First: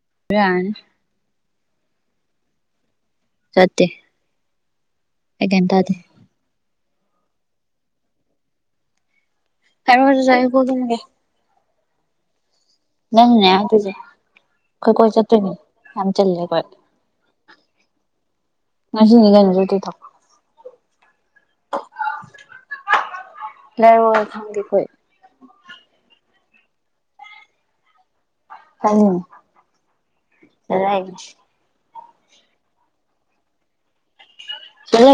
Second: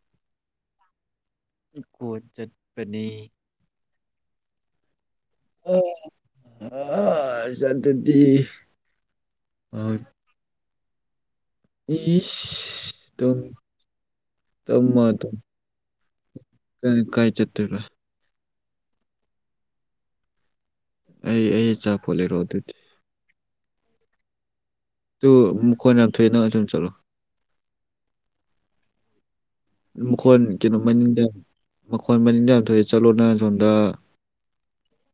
ꯥ [unintelligible] ꯀꯣꯏ ꯆꯠꯄꯅꯤ ꯆꯠꯇꯦ ꯑꯩ ꯀꯦꯝ ꯇꯥꯗ‌ꯦ ꯑ ꯆꯠꯇꯗꯤ ꯍꯥꯏꯔ‌ꯣ ꯁꯠ ꯁꯠ ꯑꯩ ꯀ ꯀ‌ꯣꯜ ꯊꯝꯃꯥꯒ‌ꯦ ꯎ ꯅꯪꯅꯦ ꯑꯗꯨꯗꯤꯦ ꯈ ꯇꯝꯃ ꯀꯣꯏꯆ ꯑꯗꯨꯝ ꯇꯨ ꯌꯥꯝ ꯆ ꯀꯥꯏ ꯆꯠꯇꯣꯏꯕ ꯉꯁꯤꯅꯤꯒꯅꯁꯨꯇ ꯊ ꯑꯩ ꯑꯩ ꯑꯆꯥꯄꯣꯠ ꯂꯩꯔꯣ ꯑꯗꯨꯗꯤ ꯂꯩꯔ ꯋꯥ ꯊꯪꯒꯦ ꯀꯣꯏ ꯑꯗꯨ ꯀꯣꯟ ꯌꯥꯝ ꯊꯣꯛꯏ ꯅꯪ ꯁꯨꯝ ꯆꯠꯂꯣ ꯑ ꯃꯈꯣꯟ ꯀꯩꯅꯣ ꯃꯅꯤꯡꯗ ꯃꯈꯣꯟ ꯃꯅꯤꯡꯗ ꯌꯥꯝ ꯊꯣꯛꯑꯦ ꯆꯠꯂꯣꯅ ꯁꯣꯝꯗ ꯆꯂ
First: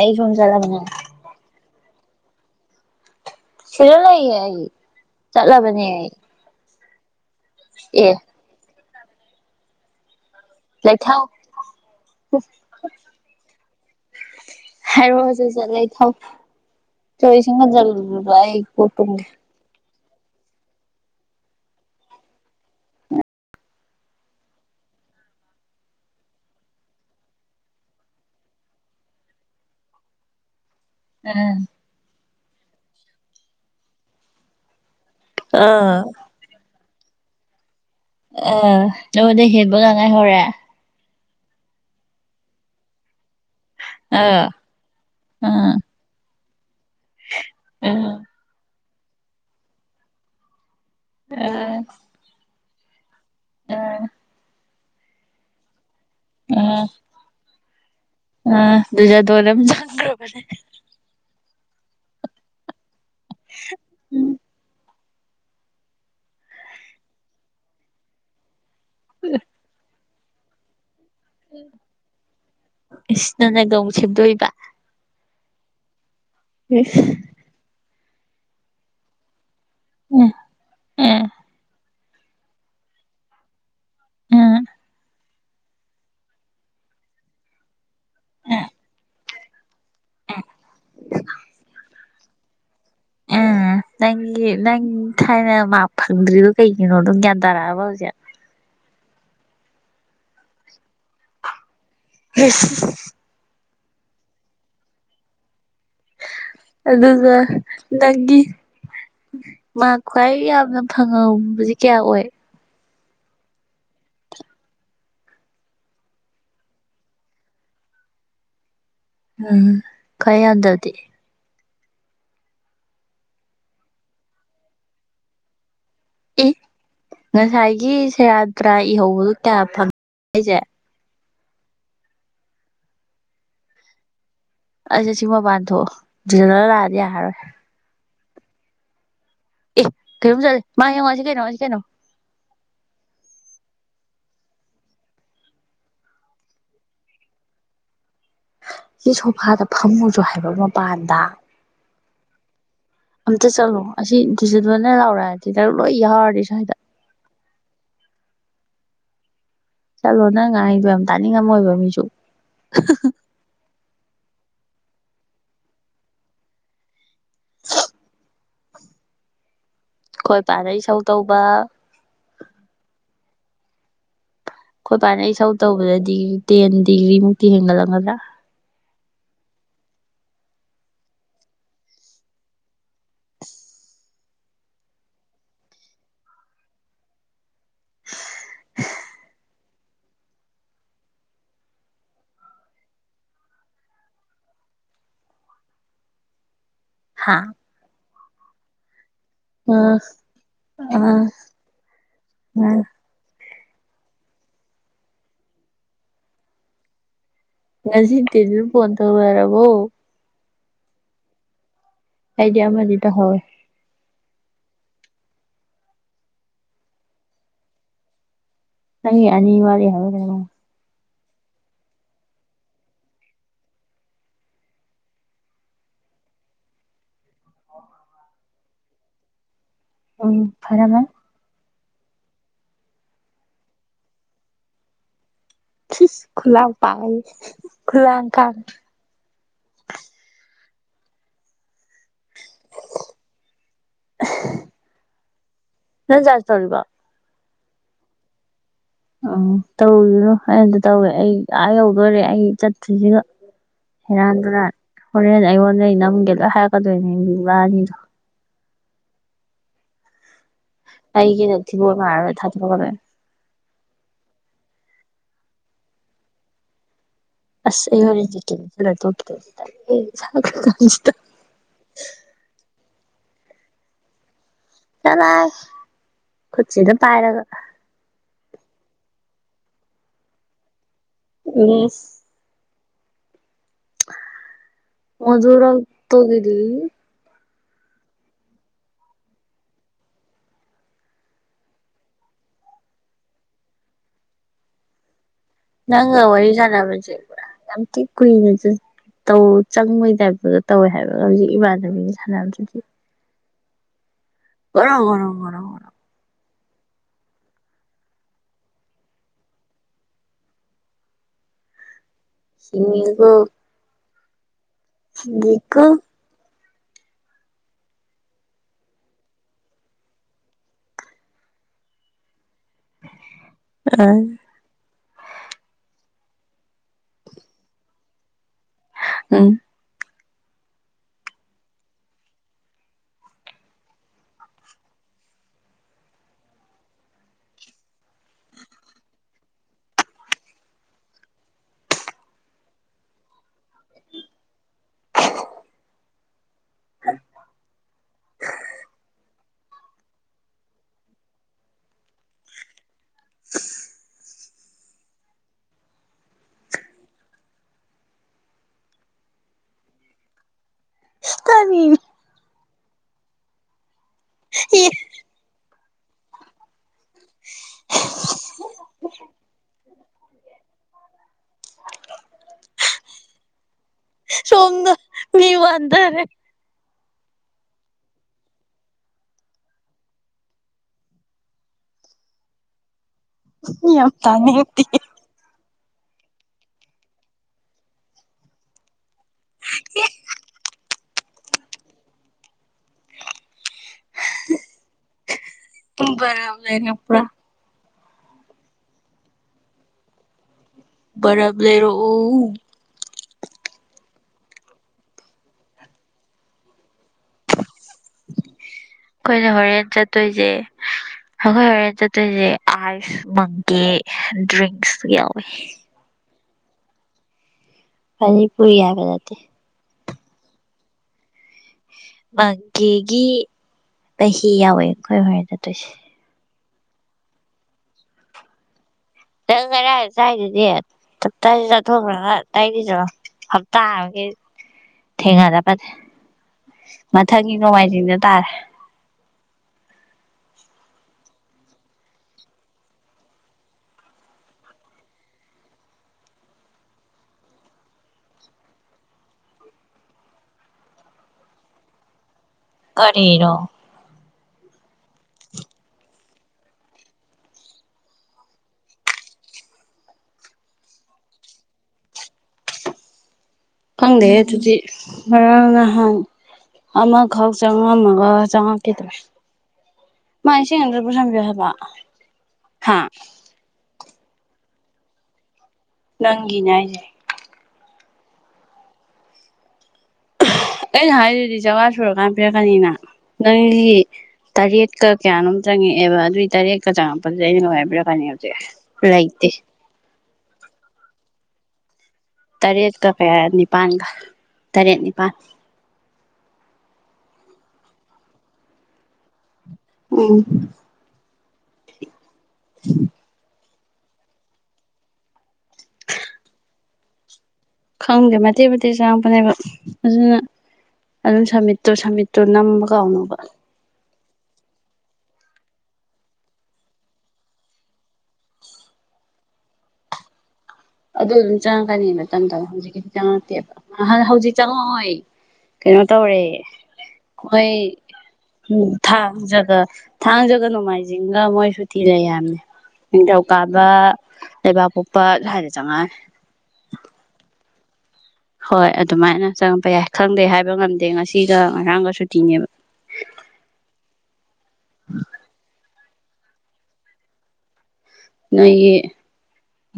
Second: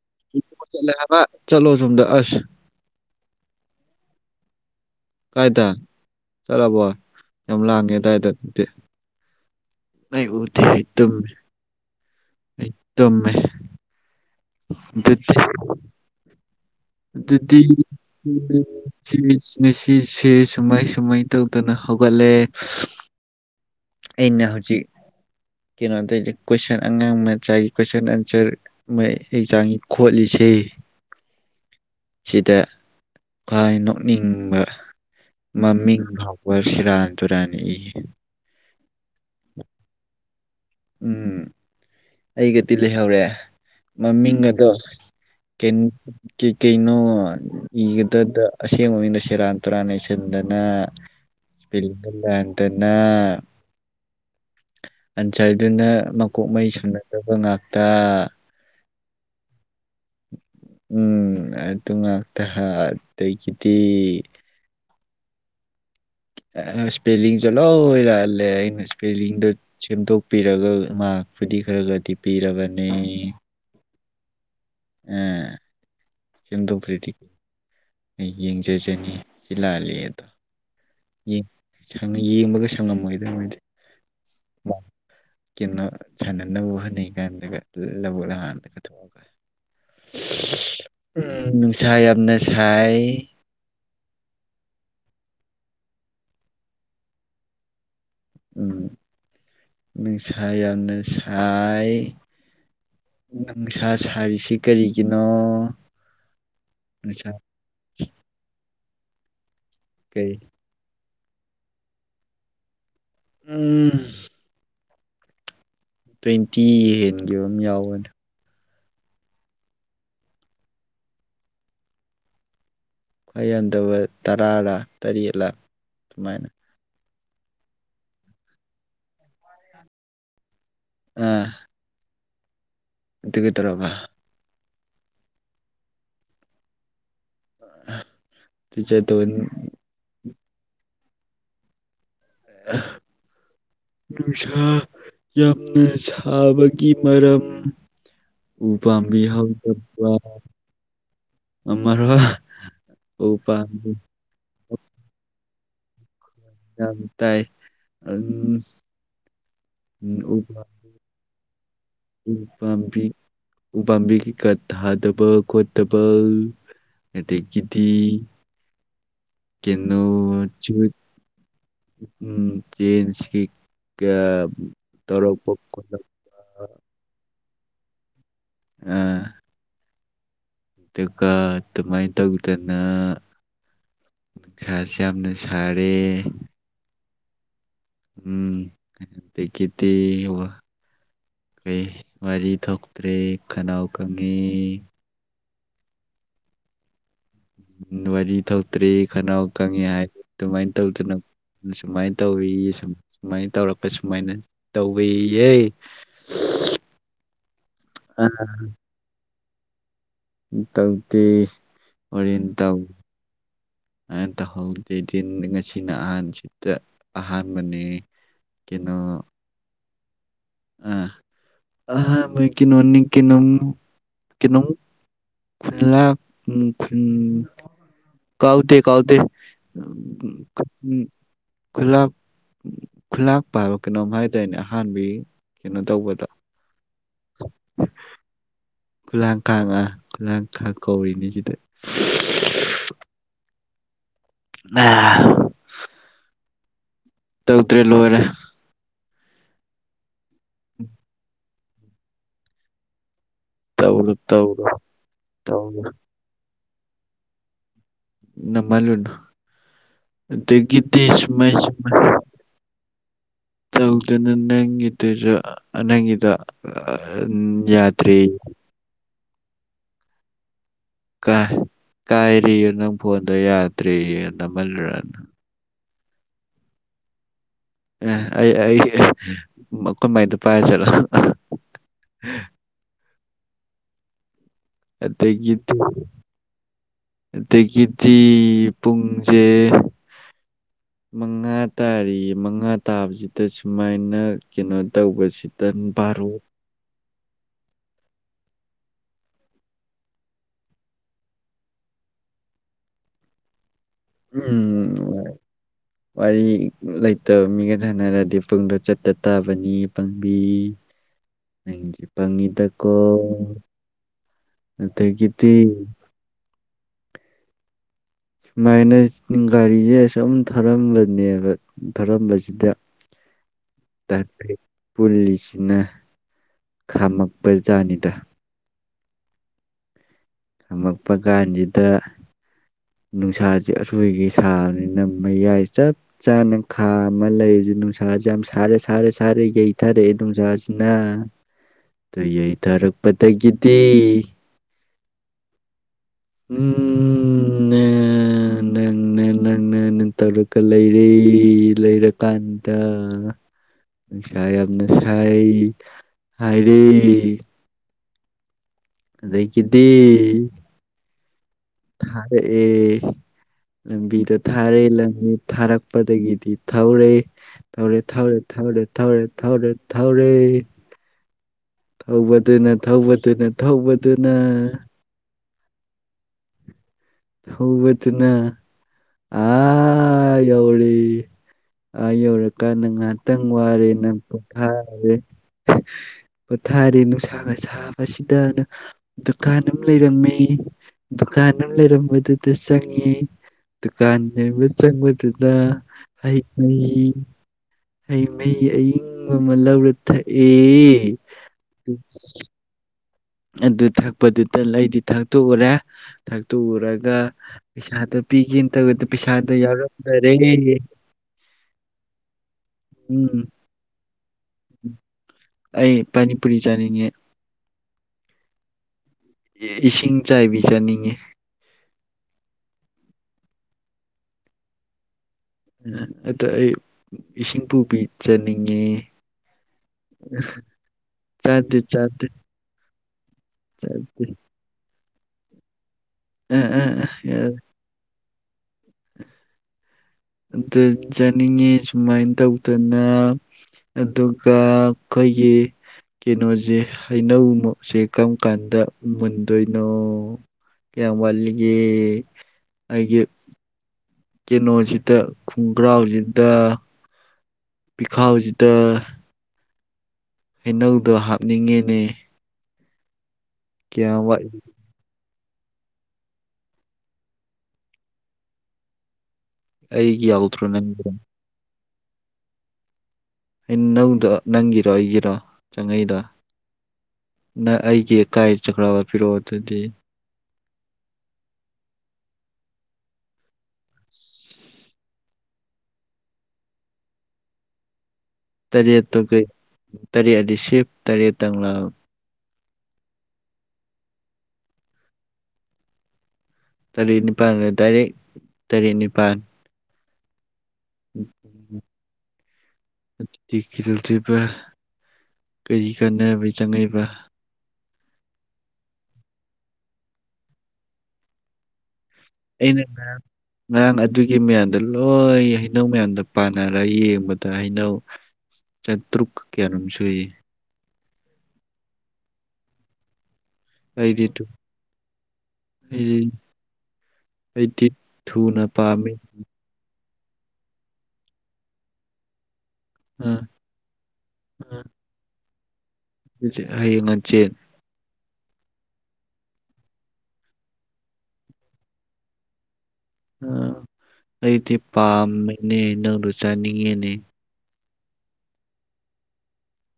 ꯑꯩ ꯐꯣꯟꯝ ꯆꯂꯅ ꯆꯠꯂꯦ ꯍꯥꯏꯕ ꯆꯠꯂꯣ ꯁꯣꯝꯗ ꯑꯁ ꯁꯤꯔꯂ ꯍꯥꯏ ꯀꯥꯏ ꯊ ꯆꯂꯣꯕꯣ ꯌꯥꯝ ꯂꯥꯡꯉꯦ ꯑꯦ ꯑꯗꯨꯋꯥꯏꯗ ꯑꯗꯨꯗꯤ ꯑꯩ ꯎꯗꯤ ꯇꯨꯝ ꯂꯩꯊꯧ ꯏꯗꯃꯦ ꯔꯣꯖ ꯆꯂꯦ ꯊꯥꯎ ꯑꯗꯨꯗꯤ ꯀꯣꯛ ꯇꯨꯝꯒꯦ ꯁꯤꯁꯤꯦ ꯁꯨꯃꯥꯏ ꯁꯨꯃꯥꯏ ꯇꯧꯗꯅ ꯍꯧꯒꯠꯂꯦ ꯑꯦꯟꯅ ꯍꯧꯖꯤ ꯀꯩꯅꯣ ꯇꯧ ꯀꯣꯏꯁꯟ ꯑꯉꯥꯡ ꯃꯆꯥꯒꯤ ꯀꯣꯏꯁꯟ ꯑꯟꯁꯔ ꯑꯦꯛꯖꯥꯝꯒꯤ ꯈꯣꯠꯂꯤꯁꯦ ꯇ ꯑꯝ ꯁꯤꯗ ꯈꯋꯥꯏ ꯅꯣꯛꯅꯤꯡꯕ ꯑꯥ ꯃꯃꯤꯡ ꯐꯥꯎꯕ ꯁꯤꯔꯥꯟ ꯇꯨꯔꯟ ꯏ ꯑ ꯅꯗꯩ ꯍꯦꯕ ꯉꯥꯡꯉꯥꯏ ꯍꯧꯔꯦ ꯎꯝ ꯑꯩꯒꯗꯤ ꯂꯩꯍꯧꯔꯦ ꯃꯃꯤꯡ ꯑꯥ ꯑꯗꯣ ꯑꯥ ꯀꯩꯅꯣ ꯑꯥ ꯏꯒꯗꯗ ꯑꯁꯦꯡꯕ ꯃꯤꯅ ꯁꯦꯔꯥꯟ ꯇꯨꯔꯥꯟ ꯏꯁꯟꯗꯅ ꯑꯥ ꯟꯇꯅ [unintelligible] ꯑꯥ ꯑꯟꯆꯥꯏꯗꯨꯅ ꯃꯀꯣꯛ ꯃꯩ ꯑꯥ ꯁꯝꯅꯗꯕ ꯉꯥꯛꯇ ꯑꯗꯨꯖꯥ ꯗꯣꯅ ꯆꯪꯒ꯭ꯔꯣꯕꯅꯦ ꯎꯝ ꯑꯗꯨ ꯉꯥꯛꯇ ꯑꯗꯒꯤꯗꯤ ꯏꯁꯄꯦꯜꯂꯤꯡꯁꯦ ꯂꯣꯏ ꯂꯥꯛꯍꯜꯂꯦ ꯑꯩꯅ ꯏꯁꯄꯦꯜꯂꯤꯡꯗꯣ ꯁꯦꯝꯗꯣꯛꯄꯤꯔꯒ ꯃꯥꯔꯄꯨꯗꯤ ꯈꯔꯒꯗꯤ ꯄꯤꯔꯕꯅꯤ ꯁꯤꯗꯣꯏꯕ ꯁꯦꯝꯗꯧꯗ꯭ꯔꯗꯤ ꯑꯩ ꯌꯦꯡꯖꯖꯅꯤ ꯁꯤ ꯂꯥꯂ ꯑꯗꯣ ꯎꯝ ꯎꯝ ꯌꯦꯡꯕꯒ ꯁꯪꯉꯝꯃꯣꯏꯗꯧꯃꯗꯤ ꯑꯝ ꯀꯩꯅꯣ ꯁꯥꯟꯅꯅꯕ ꯍꯣꯠꯅꯩ ꯀꯥꯟꯗꯒ ꯂꯧꯕꯛ ꯂ ꯍꯥꯟꯗꯒ ꯊꯣꯛꯑꯒ ꯑ ꯅꯨꯡꯁꯥ ꯌꯥꯝꯅ ꯁꯥꯏ ꯎꯝ ꯅꯪꯒꯤ ꯅꯪ ꯊꯥꯏꯅ ꯃꯥ ꯐꯪꯗ꯭ꯔꯤꯗꯣ ꯀꯩꯒꯤꯅꯣ ꯑꯗꯨꯝ ꯒ꯭ꯌꯥꯟ ꯇꯔꯛꯑꯕ ꯍꯧꯖꯤꯛ ꯎꯝ ꯅ ꯁꯥꯏꯅ ꯁꯥꯏ ꯍꯥꯁ ꯅꯨꯡꯁꯥ ꯁꯥꯔꯤꯁꯤ ꯀꯔꯤꯒꯤꯅꯣ ꯅꯨꯡꯁꯥ ꯑꯗꯨꯒ ꯅꯪꯒꯤ ꯃꯥ ꯈ꯭ꯋꯥꯏ ꯀꯩ ꯌꯥꯝꯅ ꯐꯪꯍꯕꯁ ꯀꯌꯥ ꯑꯣꯏ ꯎꯝ ꯇ꯭ꯋꯦꯟꯇꯤ ꯍꯦꯟꯈꯤꯕ ꯑꯃ ꯌꯥꯎꯕꯅꯦ ꯎꯝ ꯈ ꯌꯥꯝꯗ꯭ꯔꯗꯤ ꯈ꯭ꯋꯥꯏ ꯌꯥꯟꯗꯕ ꯇꯔꯥꯔꯥ ꯇꯔꯦꯠꯂꯥ ꯁꯨꯃꯥꯏꯅ ꯑꯦ ꯉꯁꯥꯏꯒꯤ ꯁꯦꯔꯥꯇ꯭ꯔꯥ ꯏꯍꯧꯕꯗꯨ ꯀꯌꯥ ꯐꯪ ꯑꯩꯁꯦ ꯑ ꯑꯗꯨ ꯀꯩꯗ‌ꯧꯔꯕ ꯑꯁꯦ ꯁꯤ ꯃꯄꯥꯟ ꯊꯣꯛꯑꯣ [unintelligible] ꯂꯥꯛꯑꯗꯤ ꯌꯥꯔꯔꯣꯏ ꯗꯨꯖꯥꯗ‌ꯣꯟ ꯑꯦ ꯀꯩꯅ‌ꯣꯝ ꯆꯠꯂꯦ ꯃꯥ ꯌ‌ꯦꯡꯉ‌ꯣ ꯑꯁꯤ ꯀꯩꯅꯣꯑꯁꯤ ꯀꯩꯅꯣ ꯑ ꯅꯨꯡꯁꯥ ꯌꯥꯝꯅ ꯁꯥꯕꯒꯤ ꯃꯔꯝ ꯎ ꯁꯤ ꯄꯝꯕꯤ ꯁꯣꯐꯥꯗ ꯍꯧꯗꯕ ꯐꯝꯃꯨꯁꯨ ꯍꯥꯏꯕ ꯃꯄꯥꯟꯗ ꯑꯔ ꯑꯝꯇ ꯆꯠꯂꯣ ꯑꯁꯤ ꯊꯤꯖꯤꯟꯕꯅ ꯂꯥꯎꯔꯛꯑꯗꯤ ꯅꯪ ꯂꯣꯏ ꯌꯥꯥꯎꯔꯅꯤ ꯌꯥ ꯇꯥꯏ ꯎꯝ ꯆꯠꯂꯣ ꯅꯪ ꯉꯥꯏꯗꯣ ꯌꯥꯝ ꯇꯥꯅꯤꯡꯉꯝꯃꯣꯏꯕ ꯃꯤꯁꯨ ꯎ ꯄꯥꯝꯕꯤ ꯀꯩꯀꯥ ꯊꯥꯗꯕ ꯈꯣꯠꯇꯕ ꯑꯗꯒꯤꯗꯤ ꯀꯩꯅꯣ ꯑꯩꯈꯣꯏ ꯄꯥꯅ ꯏꯁꯧ ꯇꯧꯕ ꯎꯝ ꯆꯦꯟꯁ ꯀꯤ ꯀ ꯑꯩꯈꯣꯏ ꯕꯥꯅ ꯏꯁꯧ ꯇꯧꯕꯗꯗꯤ ꯇꯦꯟ ꯗ‌ꯦꯌ‌ꯦ ꯃꯨꯛꯇꯤ ꯍꯦꯟꯒꯠꯂꯝꯒꯗ꯭ꯔꯥ ꯑꯥ ꯑꯗꯨꯒ ꯑꯗꯨꯃꯥꯏꯅ ꯇꯧꯗꯅ ꯅꯨꯡ ꯁꯥꯥꯁꯨ ꯌꯥꯝꯅ ꯁꯥꯔꯦ ꯎꯝ ꯎꯗꯨꯗꯒꯤꯗꯤ ꯋꯥ ꯀꯩ ꯋꯥꯔꯤ ꯊꯣꯛꯇ꯭ꯔꯦ ꯈꯅꯥꯎ ꯈꯪꯉꯤ ꯍꯥꯥ ꯎꯝ, ꯋꯥꯔꯤ ꯊ‌ꯣꯛꯇ꯭ꯔꯦ ꯈꯟꯅꯥꯎ ꯀꯪꯉꯤ ꯍꯥꯏ ꯑꯗꯨꯃꯥꯏꯅ ꯑꯥ ꯇꯧꯗꯅ ꯁꯨꯃꯥꯏꯅ ꯇꯧꯋꯤ ꯑꯥ ꯁꯨꯃꯥꯏꯅ ꯇꯧꯔꯛꯄ ꯁꯨꯃꯥꯏꯅ ꯇꯧꯋ‌ꯦ ꯌ‌ꯦ ꯉꯁꯤꯇꯗꯤ ꯑꯗꯨꯝ ꯐ‌ꯣꯟ ꯇꯑꯣꯏꯔꯔꯕꯣ ꯇꯧꯗ‌ꯦ ꯍ‌ꯣꯔ‌ꯦꯟ ꯑꯩꯗꯤ ꯇꯧ ꯑꯃꯗꯤ ꯇꯧꯍꯧꯋꯦ ꯍꯥ ꯇꯧꯍꯩꯗꯦꯗꯤ ꯉꯁꯤꯅ ꯑꯍꯥꯟꯕꯁꯤꯗ ꯑꯍꯥꯟꯕꯅꯦ ꯅꯪꯒꯤ ꯑꯅꯤꯋꯥꯔꯤ ꯍꯥꯏꯎꯒ ꯑꯝ ꯀꯩꯅꯣꯅꯤ ꯀꯩꯅ‌ꯣꯝ ꯀꯩꯅꯣꯝ ꯈꯨꯅꯥ ꯎ ꯈꯨꯟ ꯀꯥꯎꯇ ꯀꯥꯎꯥꯎꯇ ꯎꯝ ꯎꯝ ꯈꯨꯂꯥꯛ ꯈꯨꯂꯥꯛ ꯄꯥꯏꯕ ꯀꯩꯅꯣꯝ ꯍꯥꯏꯗꯥꯏꯅꯦ ꯑꯍꯥꯟꯕꯩ ꯁꯤꯁ ꯈꯨꯂꯛꯄ ꯍꯥꯏꯔꯤ ꯈꯨꯂꯥꯡꯀꯥꯡ ꯈꯨꯂꯥꯡꯀꯥꯡ ꯈꯨꯂꯥꯡꯀꯥꯡ ꯀꯧꯔꯤꯅꯤ ꯁꯤꯗ [unintelligible] ꯅꯪ ꯆꯥꯔꯁ ꯇꯧꯔꯤꯕ‌ꯣ ꯇꯧꯗ꯭ꯔꯦ ꯂꯣꯏꯔꯦ ꯑꯣ ꯇꯧꯔꯤꯅꯨ ꯑꯩ ꯑꯃꯇ ꯇꯧꯒ‌ꯦ ꯑꯩ ꯑꯥ ꯌꯧꯗꯣꯔꯦ ꯑꯩ ꯆꯠꯇ꯭ꯔꯤꯉꯩꯗ ꯇꯧꯔꯣ ꯇꯧꯔꯣ ꯁ‌ꯦꯔꯥꯟꯗꯨꯨꯔꯥꯟ ꯍꯣꯔꯦꯟ ꯇꯧꯔꯣ ꯑꯩꯉꯣꯟꯗꯩ ꯅꯝꯒꯦ ꯂ‌ꯣꯏ ꯍꯥꯏꯔꯛꯀꯗꯣꯏꯅꯦꯡꯕꯤ ꯂꯥꯛꯑꯅꯤꯗꯣ ꯅꯝꯃꯟꯂꯨꯅꯨ ꯒꯤꯠꯇ‌ꯦ ꯁꯨꯃꯥꯏ ꯑꯩꯒꯤꯅ ꯊꯤꯕꯣꯡ ꯁꯨꯃꯥꯏ ꯃꯥꯔꯔꯣꯏ ꯊꯥꯗꯣꯔꯛꯀꯗꯣꯏꯅꯦ ꯇꯧꯗꯨꯅ ꯅꯪꯒꯤꯗꯨꯁꯨ ꯅꯪꯒꯤꯗ ꯎꯝ ꯑꯁ ꯑꯩ ꯌꯥꯗ꯭ꯔ‌ꯦ ꯍꯣꯔꯦꯟ ꯇꯤꯀꯦꯠ [unintelligible] ꯀꯥꯏ ꯀꯥꯏꯔꯤ ꯅꯪ ꯐꯣꯟꯗ ꯌꯥꯗ꯭ꯔꯔꯤꯌꯦ ꯆꯂ ꯈꯨꯠꯁꯤꯗ ꯄꯥꯏꯔꯒ ꯑꯦ ꯑꯩ ꯑꯩ ꯑꯈ‌ꯣꯏ ꯃꯥꯏꯗꯨ ꯄꯥꯏꯔ ꯆꯠꯂꯣ ꯎꯝ ꯑꯦꯇꯩ ꯀꯠꯇ ꯃꯣꯖꯣꯔꯛꯇꯒꯤꯗꯤ ꯑꯗꯒꯤꯗꯤ ꯄꯨꯡꯁꯦ ꯎ ꯃꯉꯥ ꯇꯥꯔꯤꯌꯦ ꯃꯉꯥ ꯇꯥꯕꯁꯤꯗ ꯁꯨꯃꯥꯏꯅ ꯀꯩꯅꯣ ꯇꯧꯕꯁꯤ ꯅꯪꯉ ꯋꯥꯔꯤ ꯁꯥꯟꯅ ꯄꯨ ꯌꯥꯝ ꯊꯤ ꯀꯨꯏꯅ ꯧ ꯆꯪꯕꯩ ꯇꯥꯏꯞꯇꯒ ꯇꯧꯋꯦ ꯍꯥꯏꯕ ꯍꯧꯖꯤꯛ ꯏꯃꯥꯟꯅꯕꯤꯒꯤ ꯁꯥꯟꯅꯕꯁꯤꯗꯤ ꯎꯝ ꯒꯣꯔꯣ ꯒꯣꯔꯣ ꯃꯔꯤ ꯂꯩꯇꯕ ꯃꯤꯒ ꯁꯥꯟꯅꯔꯗꯤ ꯄꯨꯡꯗꯣ ꯆꯠꯇ ꯇꯥꯕꯅꯤ ꯄꯥꯡꯕꯤ ꯑꯪ ꯄꯉꯤꯗꯀꯣ ꯁꯤꯡꯉꯤꯀꯣ ꯑꯠꯇ ꯀꯇ ꯀꯤꯕꯤꯀꯣ ꯁꯨꯃꯥꯏꯅ ꯒꯥꯔꯤꯁꯦ ꯁꯨꯝ ꯊꯥꯔꯝꯕꯅꯦꯕ ꯊꯥꯔꯝꯕꯁꯦ ꯁꯤꯗ ꯇ ꯎꯝ ꯄꯨꯜꯂꯤꯁꯤꯅ ꯈꯥꯝꯃꯛꯄ ꯖꯥꯅꯤꯗ ꯎꯝ ꯊꯝꯃꯛꯄ ꯀꯥꯟꯁꯤꯗ ꯅꯨꯡꯁꯥꯁꯦ ꯑꯔꯣꯏꯒꯤ ꯁꯥꯕꯅꯤꯅ ꯃꯌꯥꯏ ꯆꯞ ꯆꯥꯅ ꯈꯥ ꯑꯃ ꯂꯩ ꯅꯨꯡꯁꯥꯥꯁꯦ ꯌꯥꯝ ꯁꯥꯔꯦ ꯁꯥꯔꯦ ꯁꯥꯔꯦ ꯌꯩꯊꯔꯛꯑꯦ ꯅꯨꯡꯁꯥꯁꯤꯅ ꯇꯌꯥꯩ ꯇꯥꯔꯛꯄꯗꯒꯤꯗꯤ ꯎꯝ ꯅꯥ꯫ ꯅꯪꯅ ꯅꯪꯅꯅ ꯇꯧꯔꯒ ꯂꯩꯔꯦ ꯂꯩꯔꯀꯥꯟꯗ꯫ ꯅꯨꯡꯁꯥ ꯌꯥꯝꯅ ꯁꯥꯏ ꯍꯥꯏꯔꯦ꯫ ꯑꯩꯒꯤꯗꯤ꯫ ꯇꯥꯅꯤꯡꯗꯦ ꯊꯔꯦꯛꯑꯦ‌ ꯂꯝꯕꯤꯗꯊꯔ‌ꯦ ꯂꯝꯕꯤꯗ ꯊꯔꯛ꯫ ꯄꯗꯒꯤꯗꯤ ꯊꯧꯔꯦ ꯊꯧꯔꯦ ꯊꯧꯔꯦ ꯊꯧꯔꯦ ꯊꯧꯔꯦ ꯊꯧꯔꯦ ꯊꯧꯔꯦ꯫ ꯫ ꯊꯧꯕꯗꯨꯅ ꯊꯧꯕꯗꯨꯅ ꯊꯧꯕꯗꯨꯅ꯫ ꯁꯣꯝꯗ ꯃꯤ ꯋꯥꯟꯗꯔꯦ꯫ ꯍꯧꯕꯗꯨꯅ꯫ ꯑꯥ ꯌꯧꯔ‌ꯦ ꯑꯥ ꯌꯧꯔꯀꯥꯟꯗ ꯉꯥꯟ꯫ ꯇꯪ ꯋꯥꯔꯦ ꯅꯪ ꯄꫭꯊꯥꯔꯒ‌ꯦ꯫ ꯫ ꯄꯣꯊꯥꯔ‌ꯦ ꯅꯨꯡꯁꯥꯒ ꯁꯥꯕꯁꯤꯗꯅ ꯗꯨꯀꯥꯟ ꯑꯃ ꯂꯩꯔꯝꯃꯦ ꯗꯨ꯫ ꯀꯥꯟꯑꯝ ꯂꯩꯔꯝꯕ ꯗꯨꯗ ꯆꯉ‌ꯦ꯫ ꯗꯨꯀꯥꯟ ꯌꯕ ꯆꯪꯕꯗꯨꯗ ꯍꯩ ꯕꯔꯞ ꯃꯍꯤ꯫ ꯂꯩꯔꯛꯄ꯭ꯔꯥ ꯍꯩ ꯃꯍꯤ ꯑꯏꯤꯡꯕ ꯑꯃ ꯂꯧꯔ ꯊꯛꯑꯦ꯫ ꯑ‌ꯦ꯫ ꯕꯔꯞ ꯂꯩꯔꯛꯎ ꯑꯩꯈꯣꯏꯅ ꯑꯗꯨ ꯊꯛꯄꯗꯨꯇ ꯂꯩꯗꯤ ꯊꯛꯇꯣꯛꯎꯔꯦ ꯊꯛꯇꯣꯛꯎꯔꯒ꯫ ꯄꯩꯁꯥꯗꯨ ꯄꯤꯒ‌ꯦꯅ ꯇꯧꯕꯗ ꯄꯩꯁꯥꯗꫭ ꯌꯥꯎꯔꯝ ꯗꯔꯦ꯫ ꯍꯂꫭꯑꯔꯤꯇꫭꯇꯤ ꯑꯥꯏꯁ ꯎꯝ ꯃꯪꯀꯤ ꯗ꯭ꯔꯤꯡꯁ ꯌꯥꯎꯏꯤ꯫ ꯄꯨꯔꯤ ꯆꯥꯅꯤꯡꯉꯦ꯫ ꯄꯥꯅꯤ ꯄꯨꯔꯤ ꯍꯥꯏꯕꯅꯠ꯫ ꯏꯁꯤꯡ ꯆꯥꯏꯕꯤ ꯆꯥꯅꯤꯡꯉ‌ꯦ꯫ ꯃꯪꯀꯤꯒꯤ ꯆꯍꯤ ꯌꯥꯎꯋꯦ ꯑꯈꫭꯏ ꯍꯣꯏ꯫ ꯑꯗꫭ ꯑꯩ ꯏꯁꯤꯡ ꯄꯨꯕꯤꯆꯥꯅꯤꯡꯉꯦ꯫ ꯅꯪ ꯉꯔꯥꯏ ꯆꯥꯏꯗꯨꯗꯤ ꯇꯥꯞꯇꯥꯏ ꯆꯥꯗꯦ ꯆꯥꯗꯦ ꯆꯥꯊꯣꯛꯈ꯭ꯔꯒ ꯇꯥꯏꯇ‌ꯦꯆꯠꯂꫭ꯫ ꯍꯞꯇꯥ ꯆꯥꯗꯦ ꯍꯥꯏꯕꯒ ꯊꯦꯡꯒꯗꯄ꯫ ꯑ ꯑ ꯑ ꯃꯊꯪꯒꯤ ꯅꯣꯡꯃꯥꯏꯖꯤꯡꯗ ꯇꯥꯔꯦ꯫ ꯑꯗꯨ ꯆꯥꯅꯤꯡꯉ‌ꯦ ꯁꯨꯃꯥꯏꯟ ꯇꯧꯗꯅ ꯑꯗꯨꯒ꯫ ꯍ‌ꯣꯏꯌꯦ꯫ ꯀꯩꯅꯣꯁꯦ ꯍꯩꯅꯧꯁꯦ ꯀꯝ ꯀꯥꯟꯗ ꯃꯨꯟꯗꯣꯏꯅꯣ꯫ ꯀꯌꯥꯝ ꯋꯥꯠꯂꯤꯒꯤ꯫ ꯀꯔꯤꯔꯣ꯫ ꯀꯤꯅꯣꯁꯤꯗ ꯈꯣꯡꯒ꯭ꯔꯥꯎꯁꯤꯗ꯫ ꯄꯤꯈꯥꯎꯁꯤꯗ꯫ ꯍꯩꯅꯧꯗꯣ ꯍꯥꯞꯅꯤꯡꯉ‌ꯦꯅꯦ꯫ ꯈꯪꯗ‌ꯦ ꯑꯗꯨꯗꯤ꯫ ꯉꯔꯥꯡ ꯅꯍꯥꯟ ꯑꯃꯈꯛ ꯆꯉꯝꯃꯒ ꯆꯪꯉꯛꯈꯤꯗ꯭ꯔꯦ꯫ ꯑꯩꯒꯤ ꯃꯥ ꯌꯥꯎꯗ꯭ꯔꯣ ꯏꯁꯤꯡ ꯑꯝꯇ ꯅꯪꯒꯤꯗꯣ ꯄꯨꯁꯤꯟꯕꯤꯌꯨ ꯍꯥꯏꯕ ꯍꯥ꯫ ꯏꯟꯅꯧꯗꫭ ꯅꯪꯒꯤꯔꫭ ꯑꯩ ꯒꯤꯔꫭ꯫ ꯅꯪꯒꯤꯅꯦꯗꯥꯏ꯫ ꯅꯪ ꯑꯩꯒꯤꯀꯥꯏ ꯆꯠꯈ꯭ꯔꯕ ꯄꯤꯔꫭꯛ ꯑꯗꯨꯗꯤ꯫ ꯑꯩꯅ ꯍꯥꯏꯗꯨꯗꯤ ꯁꯧꯉꯥ ꯁꯨꯔꯛꯀꯥꯟ ꯄꯤꯔꯛꯀꯅꯤꯅ ꯅꯪꯒꯤ ꯇꯔꯦꯠꯀ꯫ ꯀꯌꯥꯅꯣꯝ ꯆꯪꯉꯛꯑꯦꯕ ꯑꯗꯨꯏ ꯇꯔꯦꯠꯀ ꯆꯪꯛꯄꯗꯨꯗ ꯑꯩꯅ ꯀꯃꯥꯏꯄꯤꯔꯛꯀꯅꯤ꯫ ꯇꯔꯦꯠꯇꯨ ꯀꯩ ꯇꯔꯦꯠꯗꯤ ꯁꯤꯐ ꯇꯔꯦꯠ ꯇꯥ꯫ ꯇꯔꯦꯠꯀ ꯀꯌꯥ ꯅꯤꯄꯥꯜꯒ ꯇꯔꯦꯠ ꯅꯤꯄꯥꯟ꯫ ꯇꯔꯦꯠ ꯅꯤꯄꯥꯟꯒ ꯇꯔꯦꯠ ꯇꯔꯦꯠ ꯅꯤꯄꯥꯟ꯫ ꯎꯝ꯫ ꯇꯤ ꯀꯤꯗꯧꯗꫭꯏꯕ꯫ ꯀꯔꯤ ꯀꯥꯟꯅꯕꯩ ꯆꯪꯉꯛ ꯏꯕ ꯈꯪꯗꯦ ꯃꯇꯦꯛ ꯃꯇꯦꯛ ꯆꯥꯡꯉꯛꯄꯅꯦꯕ ꯑꯗꯨꯅ ꯑꯗꯨꯝ ꯁꯝꯃꯤꯠꯇꯣ ꯁꯃꯤꯠ ꯗꯣ ꯑꯩꯅ ꯅꯝꯕ ꯀꯥꯎꯅꯣꯕ ꯉꯔꯥꯡ ꯑꯗꯨꯒꯤ ꯃꯌꯥꯝꯗ ꯂꯣꯏ ꯍꯩꯅꯧ ꯃꯌꯥꯝꯗꯣ ꯄꯥꯟꯅꯔ ꯌꯦꯡꯕꯗ ꯍꯩꯅꯧ ꯆꯇ꯭ꯔꯨꯛ ꯀꯌꯥ ꯅꯣꯝꯁꯨꯏ ꯑꯗꯨ ꯑꯗꯨꯝ ꯆꯪꯉꯛꯀꯅꯤ ꯇꯝ ꯇꯝꯅ ꯍꯧꯖꯤꯛꯀꯤꯗꯤ ꯆꯉꯛ ꯅꯍꯥꯟ ꯑꯩꯗꯤ ꯇꯨ ꯍꯧꯖꯤꯛ ꯆꯪꯉꯛꯑꯣꯏ ꯀꯩꯅꯣ ꯑꯩ ꯇꯧꯔꯦ ꯍꯣꯏ ꯑꯩꯗꯤ ꯊꯨꯅ ꯎꯝ ꯄꯥꯝꯃꯤ ꯊꯥꯡꯖꯒ ꯊꯥꯡꯖꯒ ꯅꯣꯡꯃꯥꯏꯖꯤꯡꯒ ꯃꯣꯏ ꯁꯨꯨꯇꯤ ꯂꯩ ꯍꯥꯏꯃꯤ ꯑꯥ ꯅꯤꯡꯊꯧꯀꯥꯕ ꯂꯩꯕꯥꯛꯄꯣꯛꯄ ꯁꯥꯏꯗ ꯆꯪꯉꯑꯅꯤ ꯍꯌꯦꯡ ꯍꯟꯆꯤꯠ ꯍꯣꯏ ꯑꯗꯨꯃꯥꯏꯅ ꯆꯪꯉꯄ ꯌꯥꯏ ꯈꯪꯗꯦ ꯍꯥꯏꯕ ꯉꯝꯗꯦ ꯉꯁꯤꯒ ꯉꯔꯥꯡꯒ ꯁꯨꯇꯤꯅꯦꯕ ꯑ ꯑꯩꯗꯤ ꯄꯥꯝꯃꯦꯅꯦ ꯅꯪꯗꯣ ꯆꯥꯅꯤꯡꯉꯦꯅꯦ ꯅꯣꯏꯒꯤ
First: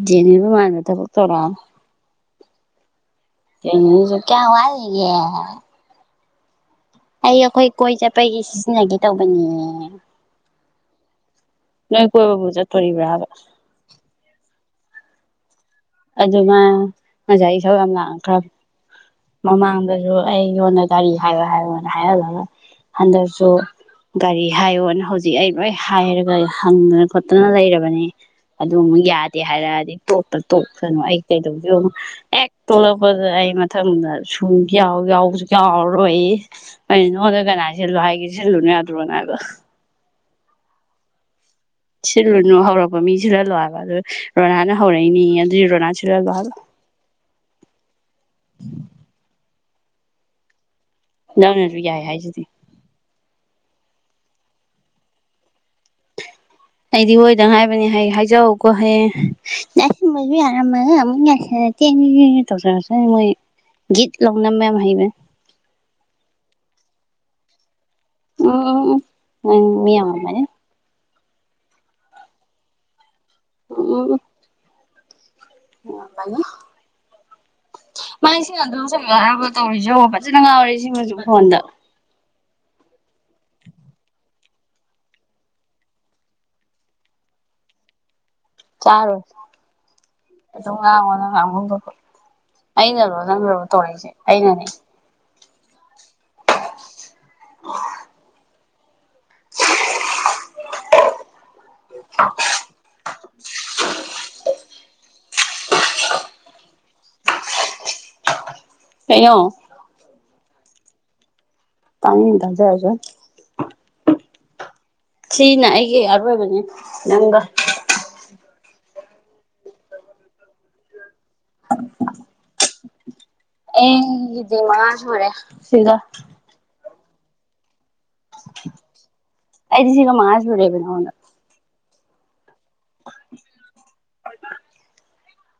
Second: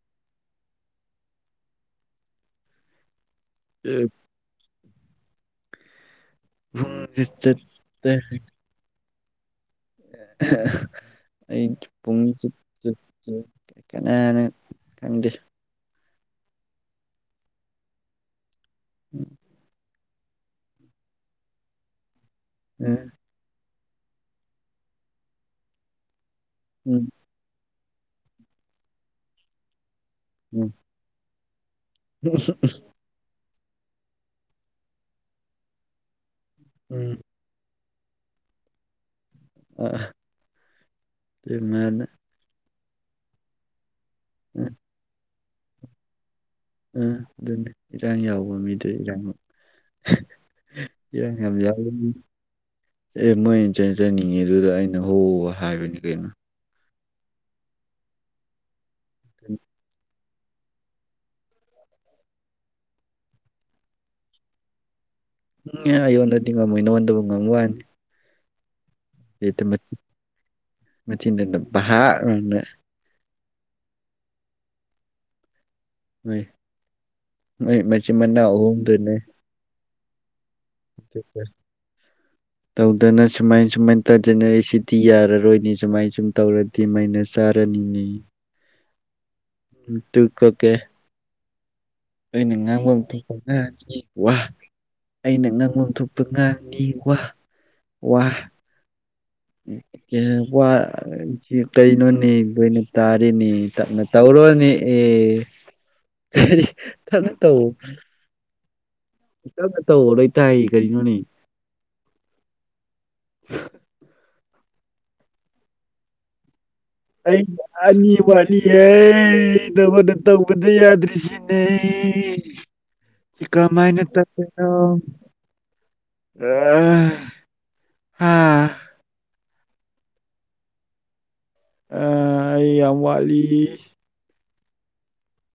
ꯖꯦꯅꯤꯕ ꯃꯥꯟꯕ ꯊꯕꯛ ꯇꯧꯔꯛꯑꯅꯣ ꯀꯌꯥ ꯋꯥꯠꯂꯤꯒꯦ ꯄꯨꯡꯁꯦ ꯑꯩ ꯑꯩꯈꯣꯏ ꯀꯣꯏ ꯆꯠꯇꯦ ꯆꯠꯄꯒꯤ ꯁꯤꯖꯤꯟꯅꯒꯦ ꯇꯧꯕꯅꯦ ꯑꯩ ꯅꯣꯏ ꯄꯨꯡ ꯀꯣꯏꯕꯕꯨ ꯆꯠ ꯆꯠꯇꯣꯔꯤꯕ꯭ꯔꯕ ꯆꯠ ꯀꯥꯅꯅ ꯈꯪꯗꯦ ꯑꯗꯨ ꯃꯥ ꯉꯁꯥꯏ ꯏꯁꯨ ꯌꯥꯝ ꯂꯥꯛꯑ ꯈ꯭ꯔꯕꯅꯦ ꯃꯃꯥꯡꯗ ꯑꯗꯨ ꯑꯩ ꯌꯣꯟꯗ ꯒꯥꯔꯤ ꯍꯥꯏꯌꯣ ꯍꯥꯏꯌꯣ ꯅ ꯍꯥꯏꯍꯜꯂꯒ ꯎꯝ ꯍꯟꯗꯛꯁꯨ ꯒꯥꯔꯤ ꯍꯥꯏꯌꯣꯅ ꯍꯧꯖꯤꯛ ꯑꯩ ꯂꯣꯏ ꯍꯥꯏꯔꯒ ꯍꯪꯗꯅ ꯎꯝ ꯈꯣꯠꯇꯅ ꯂꯩꯔꯕ ꯑꯗꯨꯨꯃꯨꯛ ꯌꯥꯗꯦ ꯍꯥꯏꯔꯛꯑꯗꯤ ꯇꯣꯛꯇ ꯎꯝ ꯇꯣꯛꯇꯁꯨ ꯑꯩ ꯀꯩꯗꯧꯒꯦ ꯌꯦꯉꯨ ꯍꯦꯛ ꯇꯣꯂꯛꯄꯗ ꯑꯩ ꯃꯊꯪꯗ ꯁꯨꯝ ꯌꯥꯎ ꯌꯥꯎꯕꯁꯨ ꯌꯥꯎꯔꯔꯣꯏ ꯑꯩ ꯎꯝ ꯅꯉꯣꯟꯗ ꯀꯅꯥ ꯁꯤꯜꯂꯨ ꯍꯥꯏꯒꯦ ꯁꯤꯜꯂꯨꯅꯣ ꯌꯥꯗ꯭ꯔꯣꯅꯥ ꯍꯥꯏꯕ ꯑ ꯁꯤꯜꯂꯨꯅꯨ ꯍꯧꯔꯛꯄ ꯃꯤ ꯁꯤꯟꯍꯜꯂꯣ ꯍꯥꯏꯕ ꯑꯗꯨ ꯎꯝ ꯔꯣꯅꯥꯅ ꯍꯧꯔꯛꯏꯅꯦꯌꯦ ꯑꯗꯨꯗꯤ ꯔꯣꯅꯥ ꯁꯤꯟꯍꯜꯂꯣ ꯍꯥꯏꯕ ꯎꯝ ꯑꯗꯨꯅꯤ ꯏꯔꯥꯡ ꯌꯥꯎꯕ ꯃꯤꯗ ꯏꯔꯥꯡ ꯏꯔꯥꯡ ꯌꯥꯝ ꯅꯪꯅꯁꯨ ꯌꯥꯏ ꯌꯥꯎꯅꯤꯉꯤ ꯍꯥꯏꯁꯤꯗꯤ ꯁꯦ ꯅꯣꯏꯅꯅꯤ ꯆꯦꯟꯖꯅꯤꯡꯉꯦ ꯗꯨꯗ ꯑꯩꯅ ꯍꯣ ꯍꯥꯏꯕꯅꯤ ꯀꯩꯅꯣ ꯑꯩꯗꯤ ꯍꯣꯏꯗꯪ ꯉꯥꯏꯕꯅꯦ ꯍꯥꯏ ꯍꯥꯏꯖꯎꯀꯣ ꯍꯌꯦꯡ ꯗꯥ ꯁꯨꯃꯟ [inaudible] ꯇꯧꯖꯔꯛ ꯁꯅꯤꯅꯣꯏ ꯒꯤꯠ ꯂꯧꯅ ꯅꯝꯕ ꯌꯝ ꯍꯩꯕꯅꯦ ꯎꯝ ꯑꯩ ꯌꯣꯟꯗꯗꯤ ꯉꯝꯃꯣꯏ ꯅꯉꯣꯟꯗꯕꯨ ꯉꯝ ꯋꯥꯅꯤ ꯎꯝ ꯎꯝ ꯎꯝ ꯅꯪ ꯃꯤ ꯃꯆꯤꯟꯗꯨꯗ ꯕꯥꯛ ꯂꯥꯎꯅ ꯎꯝ ꯎꯝ ꯃꯣꯏ ꯃꯣꯏ ꯃꯆꯤꯟ [inaudible] ꯏꯃꯥ ꯃꯅꯥꯎ ꯏꯁꯤꯡ ꯑꯍꯨꯝꯗꯨꯅꯦ ꯃꯨꯛꯇ [inaudible] ꯇꯧꯔꯤꯁꯦ ꯌꯦꯉꯨ ꯐꯖꯅ ꯉꯥꯎꯔꯦ ꯁꯤꯃꯁꯨ ꯐꯣꯟꯗ ꯇꯧꯗꯅ ꯁꯨꯃꯥꯏ ꯁꯨꯃꯥꯏꯅ ꯇꯧꯗꯅ ꯑꯩ ꯁꯤꯗꯤ ꯌꯥꯔꯔꯣꯏꯅꯤ ꯁꯨꯃꯥꯏꯅ ꯁꯨꯝ ꯇꯧꯔꯗꯤ ꯃꯥꯏꯅ ꯆꯥꯔꯅꯤ ꯑꯅꯤ ꯅꯦ ꯆꯥꯔꯨꯅꯨ ꯑꯗꯨꯝ ꯀꯣꯀꯦ ꯉꯥꯉꯣ ꯅꯪ ꯉꯥꯡꯐꯝ ꯊꯣꯛꯄ ꯑꯩꯅ ꯉꯥꯡꯕ ꯑꯃ ꯑꯩꯅꯔꯣ ꯊꯣꯛꯄ ꯅꯪꯅꯔꯣ ꯇꯧ ꯍꯥꯏꯁꯦ ꯉꯥꯡꯅꯤ ꯋꯥ ꯑꯩꯅꯅꯦ ꯑꯩꯅ ꯉꯪꯐꯝ ꯊꯣꯛꯄ ꯉꯥꯡꯅꯤ ꯋꯥ ꯋꯥ ꯀꯩꯅꯣ ꯋꯥ ꯀꯩꯅꯣꯅꯤ ꯂꯣꯏꯅ ꯇꯥꯔꯤꯅꯦ ꯇꯞꯅ ꯇꯧꯔꯣ ꯂꯣꯅꯦ ꯑꯦ ꯇꯞꯅ ꯇꯧ [unintelligible] ꯇꯞꯅ ꯇꯧꯑꯣ ꯂꯣꯏ ꯇꯥꯏ ꯀꯩꯅꯣꯅꯦ ꯇꯅꯤꯡ ꯇꯖ ꯔꯁꯅꯣ [unintelligible] ꯁꯤꯅ ꯑꯩꯒꯤ ꯑꯔꯣꯏꯕꯅꯤ ꯅꯪꯒ ꯑꯩ ꯑꯅꯤ ꯋꯥꯠꯂꯤꯌꯦ ꯅꯥꯉꯣꯟꯗ ꯇꯧꯕꯗ ꯌꯥꯗ꯭ꯔꯤꯁꯤ ꯅꯦ ꯑꯩꯒꯤꯗꯤ ꯃꯉꯥ ꯁꯨꯔꯦ ꯁꯤꯒ꯫ ꯑꯥ ꯑꯩꯗꯤ ꯁꯤꯒ ꯃꯉꯥꯁꯨꯔꯦꯕ ꯅꯉꯣꯟꯗ꯫ ꯑ ꯑꯩ ꯌꯥꯝ ꯋꯥꯠꯂꯤ꯫